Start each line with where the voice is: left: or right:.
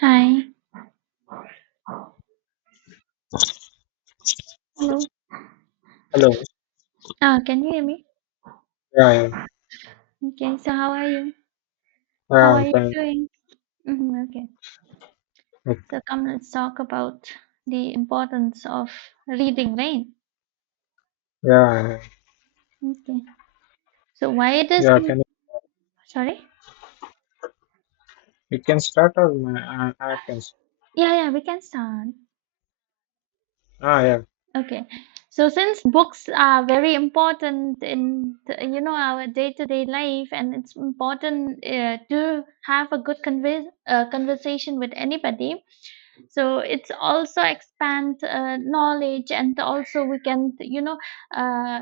right: Hi. Hello.
left: Hello,
right: Ah, can you hear me?
left: yeah, I am.
right: Okay, so how are you? How
left: Yeah, I'm
right: are you
left: fine.
right: doing? Okay. Let's talk about the importance of reading, right?
left: Yeah, I am.
right: Okay. So why it is
left: Yeah. Can
right: sorry?
left: you can start, or I can.
right: Yeah, yeah, we can start.
left: Yeah,
right: Okay. So since books are very important in you know our day-to-day life, and it's important to have a good conversation with anybody, so it's also expand knowledge, and also we can uh,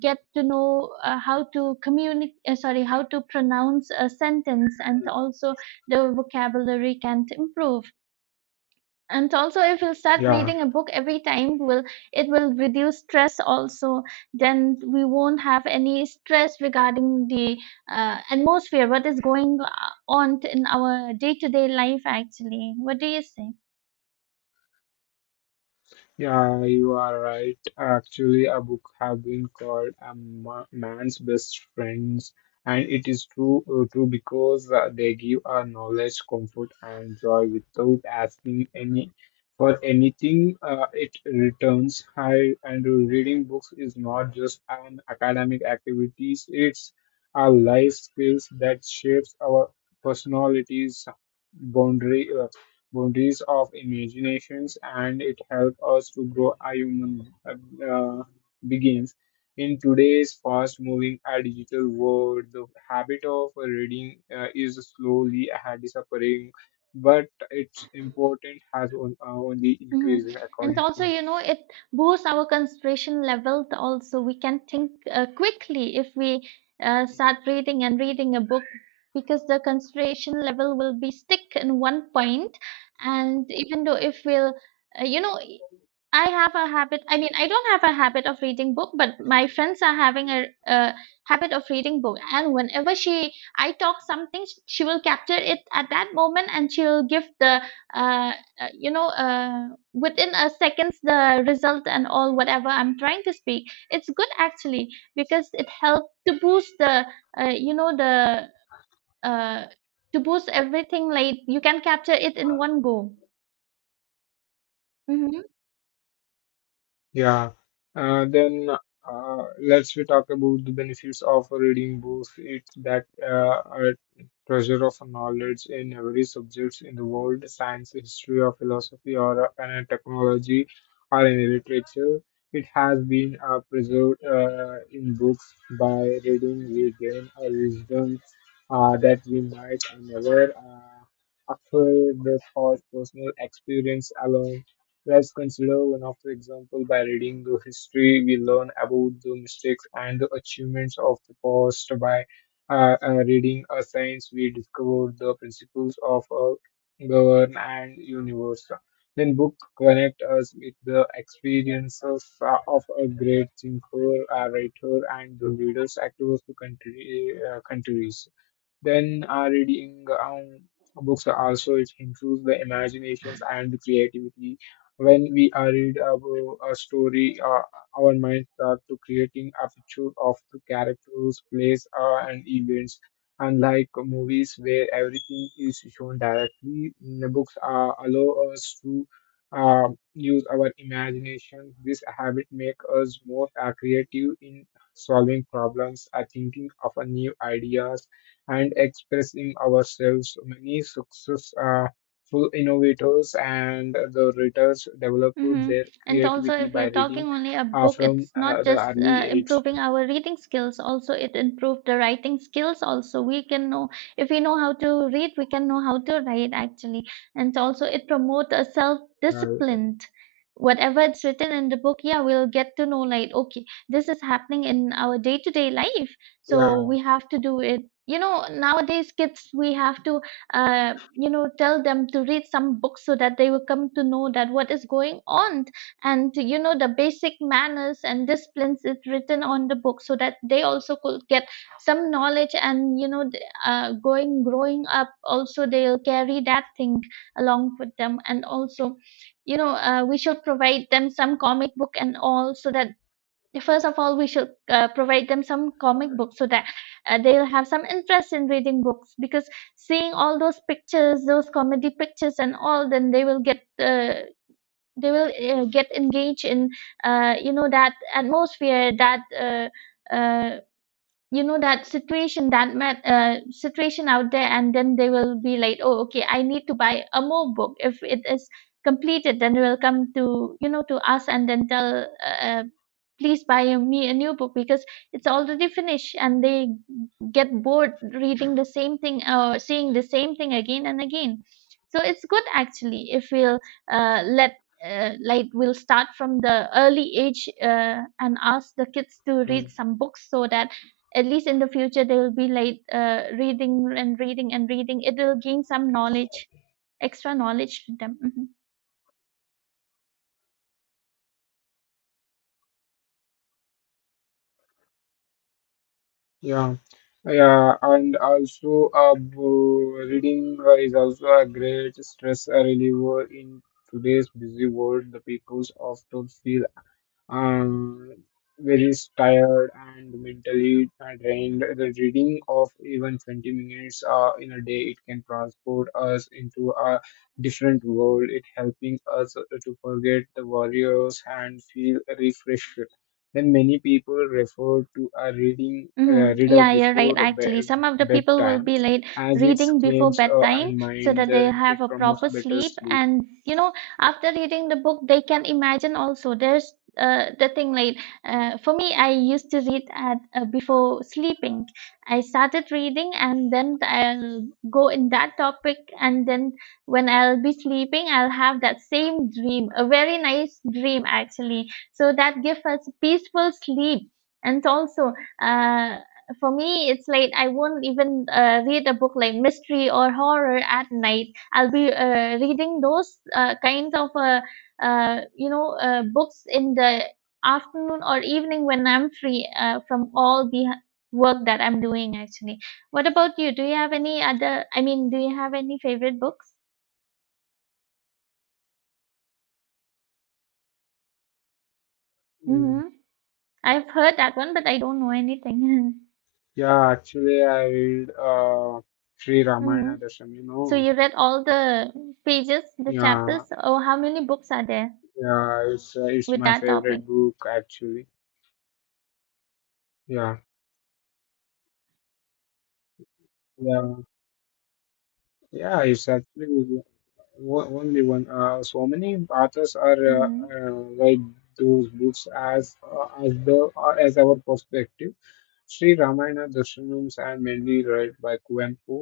right: get to know how to communicate, sorry, how to pronounce a sentence, and also the vocabulary can improve. And also, if you start
left: yeah.
right: reading a book every time, will it will reduce stress also. Then we won't have any stress regarding the atmosphere, what is going on in our day-to-day life. Actually, what do you say?
left: Yeah, you are right. Actually, a book have been called a man's best friends, and it is true because they give our knowledge, comfort, and joy without asking any for anything. It returns high, and reading books is not just an academic activities. It's our life skills that shapes our personalities, boundary boundaries of imaginations, and it helps us to grow our human begins. In today's fast-moving and digital world, the habit of reading is slowly disappearing, but its importance has only
right: Mhm.
left: increased
right: And
left: according to
right: also,
left: me.
right: you know, it boosts our concentration level. Also, we can think quickly if we start reading and reading a book, because the concentration level will be stick in one point. And even though, if we'll, you know, I have a habit. I mean, I don't have a habit of reading book, but my friends are having a habit of reading book. And I talk something, she will capture it at that moment, and she'll give uh, uh, you know, uh, within a seconds the result and all whatever I'm trying to speak. It's good actually, because it helped to boost the, you know, the uh, to boost everything. Like you can capture it in one go. Mhm.
left: Yeah, then let's we talk about the benefits of reading books. It's that a treasure of knowledge in every subjects in the world, science, history, or philosophy, or any technology, or any literature. It has been preserved in books. By reading, we gain a wisdom that we might never acquire the thought personal experience alone. Let's consider one of the example by reading the history. We learn about the mistakes and the achievements of the past by reading a science. We discover the principles of a govern and universe. Then book connect us with the experiences of a great thinker, a writer, and the leaders across the countries. Then reading books also it improves the imaginations and creativity. When we read a story, our mind start to creating a picture of the characters, place, and events. Unlike movies where everything is shown directly, the books allow us to uh, use our imagination. This habit makes us more creative in solving problems, thinking of a new ideas, and expressing ourselves. Many successful innovators and the writers developed
right: Mm-hmm.
left: their
right: And also,
left: creativity
right: if we
left: by
right: are
left: reading
right: talking only a book,
left: from
right: it's not
left: the
right: just
left: early age.
right: improving our reading skills. Also, it improved the writing skills. Also, we can know, if we know how to read, we can know how to write actually. And also, it promotes a
left: Uh,
right: self-discipline. Whatever it's written in the book, yeah, we'll get to know like, okay, this is happening in our day-to-day life,
left: yeah,
right: so we have to do it. You know, nowadays kids, we have to you know tell them to read some books so that they will come to know that what is going on, and you know the basic manners and disciplines is written on the book so that they also could get some knowledge. And you know going growing up also, they'll carry that thing along with them. And also, you know, we should provide them some comic book and all, so that yeah, first of all, we should provide them some comic books so that they'll have some interest in reading books, because seeing all those pictures, those comedy pictures and all, then they will get engaged in you know that atmosphere, that you know that situation out there, and then they will be like, oh okay, I need to buy a more book. If it is completed, then they will come to you know to us and then tell, please buy me a new book, because it's already finished, and they get bored reading the same thing or seeing the same thing again and again. So it's good actually, if we'll let like we'll start from the early age and ask the kids to read
left: mm,
right: some books, so that at least in the future they will be like reading and reading and reading, it will gain some knowledge, extra knowledge to them. Mhm.
left: yeah, yeah, and also reading is also a great stress reliever in today's busy world. The people often feel um, very tired and mentally drained. The reading of even 20 minutes in a day, it can transport us into a different world. It helping us to forget the warriors and feel refreshed. Then many people refer to a reading
right: Mhm.
left: reader
right: Yeah, you're right,
left: before
right: actually. Some of the people will
left: bedtime,
right: be like
left: as it
right: reading before
left: claims
right: bedtime
left: and
right: so
left: mind.
right: that they
left: Then it
right: have a
left: promotes
right: proper
left: better
right: sleep.
left: sleep.
right: And, you know, after reading the book, they can imagine also. There's the thing like, for me, I used to read at before sleeping. I started reading and then I'll go in that topic. And then when I'll be sleeping, I'll have that same dream, a very nice dream, actually. So that gives us peaceful sleep. And also, uh, for me, it's like I won't even read a book like mystery or horror at night. I'll be reading those kinds of books in the afternoon or evening when I'm free from all the work that I'm doing. Actually, what about you? Do you have any other? I mean, do you have any favorite books? Mm-hmm. I've heard that one, but I don't know anything.
left: Yeah, actually, I read Sri
right: Mm-hmm.
left: Ramayana Dasam, you
right: So
left: know.
right: you read all the pages, the chapters.
left: Yeah,
right: Oh, how many books are there?
left: yeah, it's
right: With
left: my
right: that topic.
left: favorite book actually. Yeah, yeah, yeah. It's actually only one. So many authors are
right: Mhm.
left: write those books as the as our perspective. Sri Ramayana Dasanams are mainly read by Kuanpu.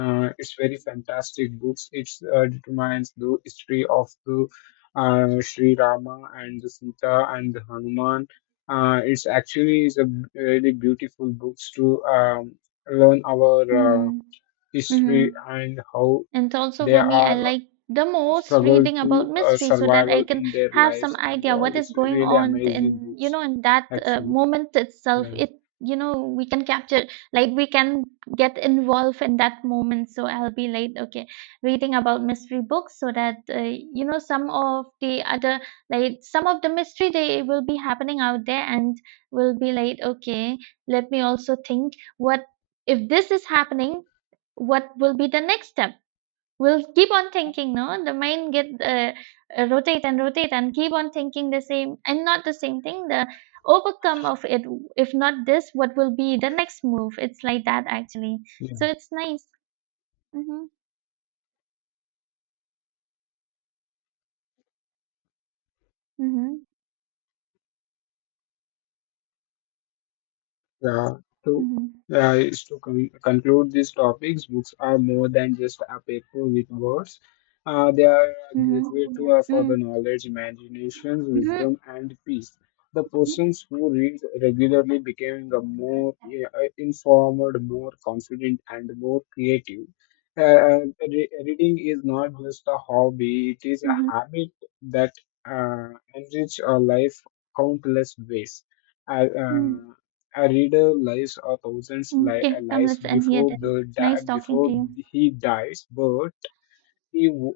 left: It's very fantastic books. It determines the history of the Sri Rama and the Sita and the Hanuman. It's actually is a really beautiful books to learn our
right: Mhm.
left: history
right: Mhm.
left: and how
right: And also
left: they
right: for me, I
left: are
right: like the most
left: struggled
right: reading about
left: to
right: mystery so that
left: survival
right: I can
left: in their
right: have some
left: lives and
right: idea
left: all.
right: what is
left: It's
right: going
left: really
right: on
left: amazing
right: in, you
left: books
right: know, in that
left: actually.
right: moment itself.
left: Yeah.
right: You know, we can capture, like we can get involved in that moment. So I'll be like, okay, reading about mystery books so that, you know, some of the other, like some of the mystery, they will be happening out there and will be like, okay, let me also think what, if this is happening, what will be the next step? We'll keep on thinking, no, the mind get rotate and rotate and keep on thinking the same, and not the same thing, the overcome of it, if not this, what will be the next move. It's like that actually, so it's nice. Mm-hmm, mm-hmm,
left: Yeah, to
right: mm-hmm,
left: yeah, is to conclude these topics, books are more than just a paper with words. They are a
right: mm-hmm,
left: gateway to for
right: mm-hmm,
left: the knowledge, imagination,
right: mm-hmm,
left: wisdom, and peace. The
right: mm-hmm, mm-hmm.
left: persons who read regularly becoming a more yeah, informed, more confident, and more creative. Uh, re reading is not just a hobby; it is a
right: Mm-hmm.
left: habit that uh, enrich our life countless ways. I,
right: Mm-hmm.
left: uh, a reader lives a thousand
right: Okay, come
left: lives
right: let's end here
left: before
right: then,
left: the
right: nice talking to
left: before
right: you.
left: he dies, but he w-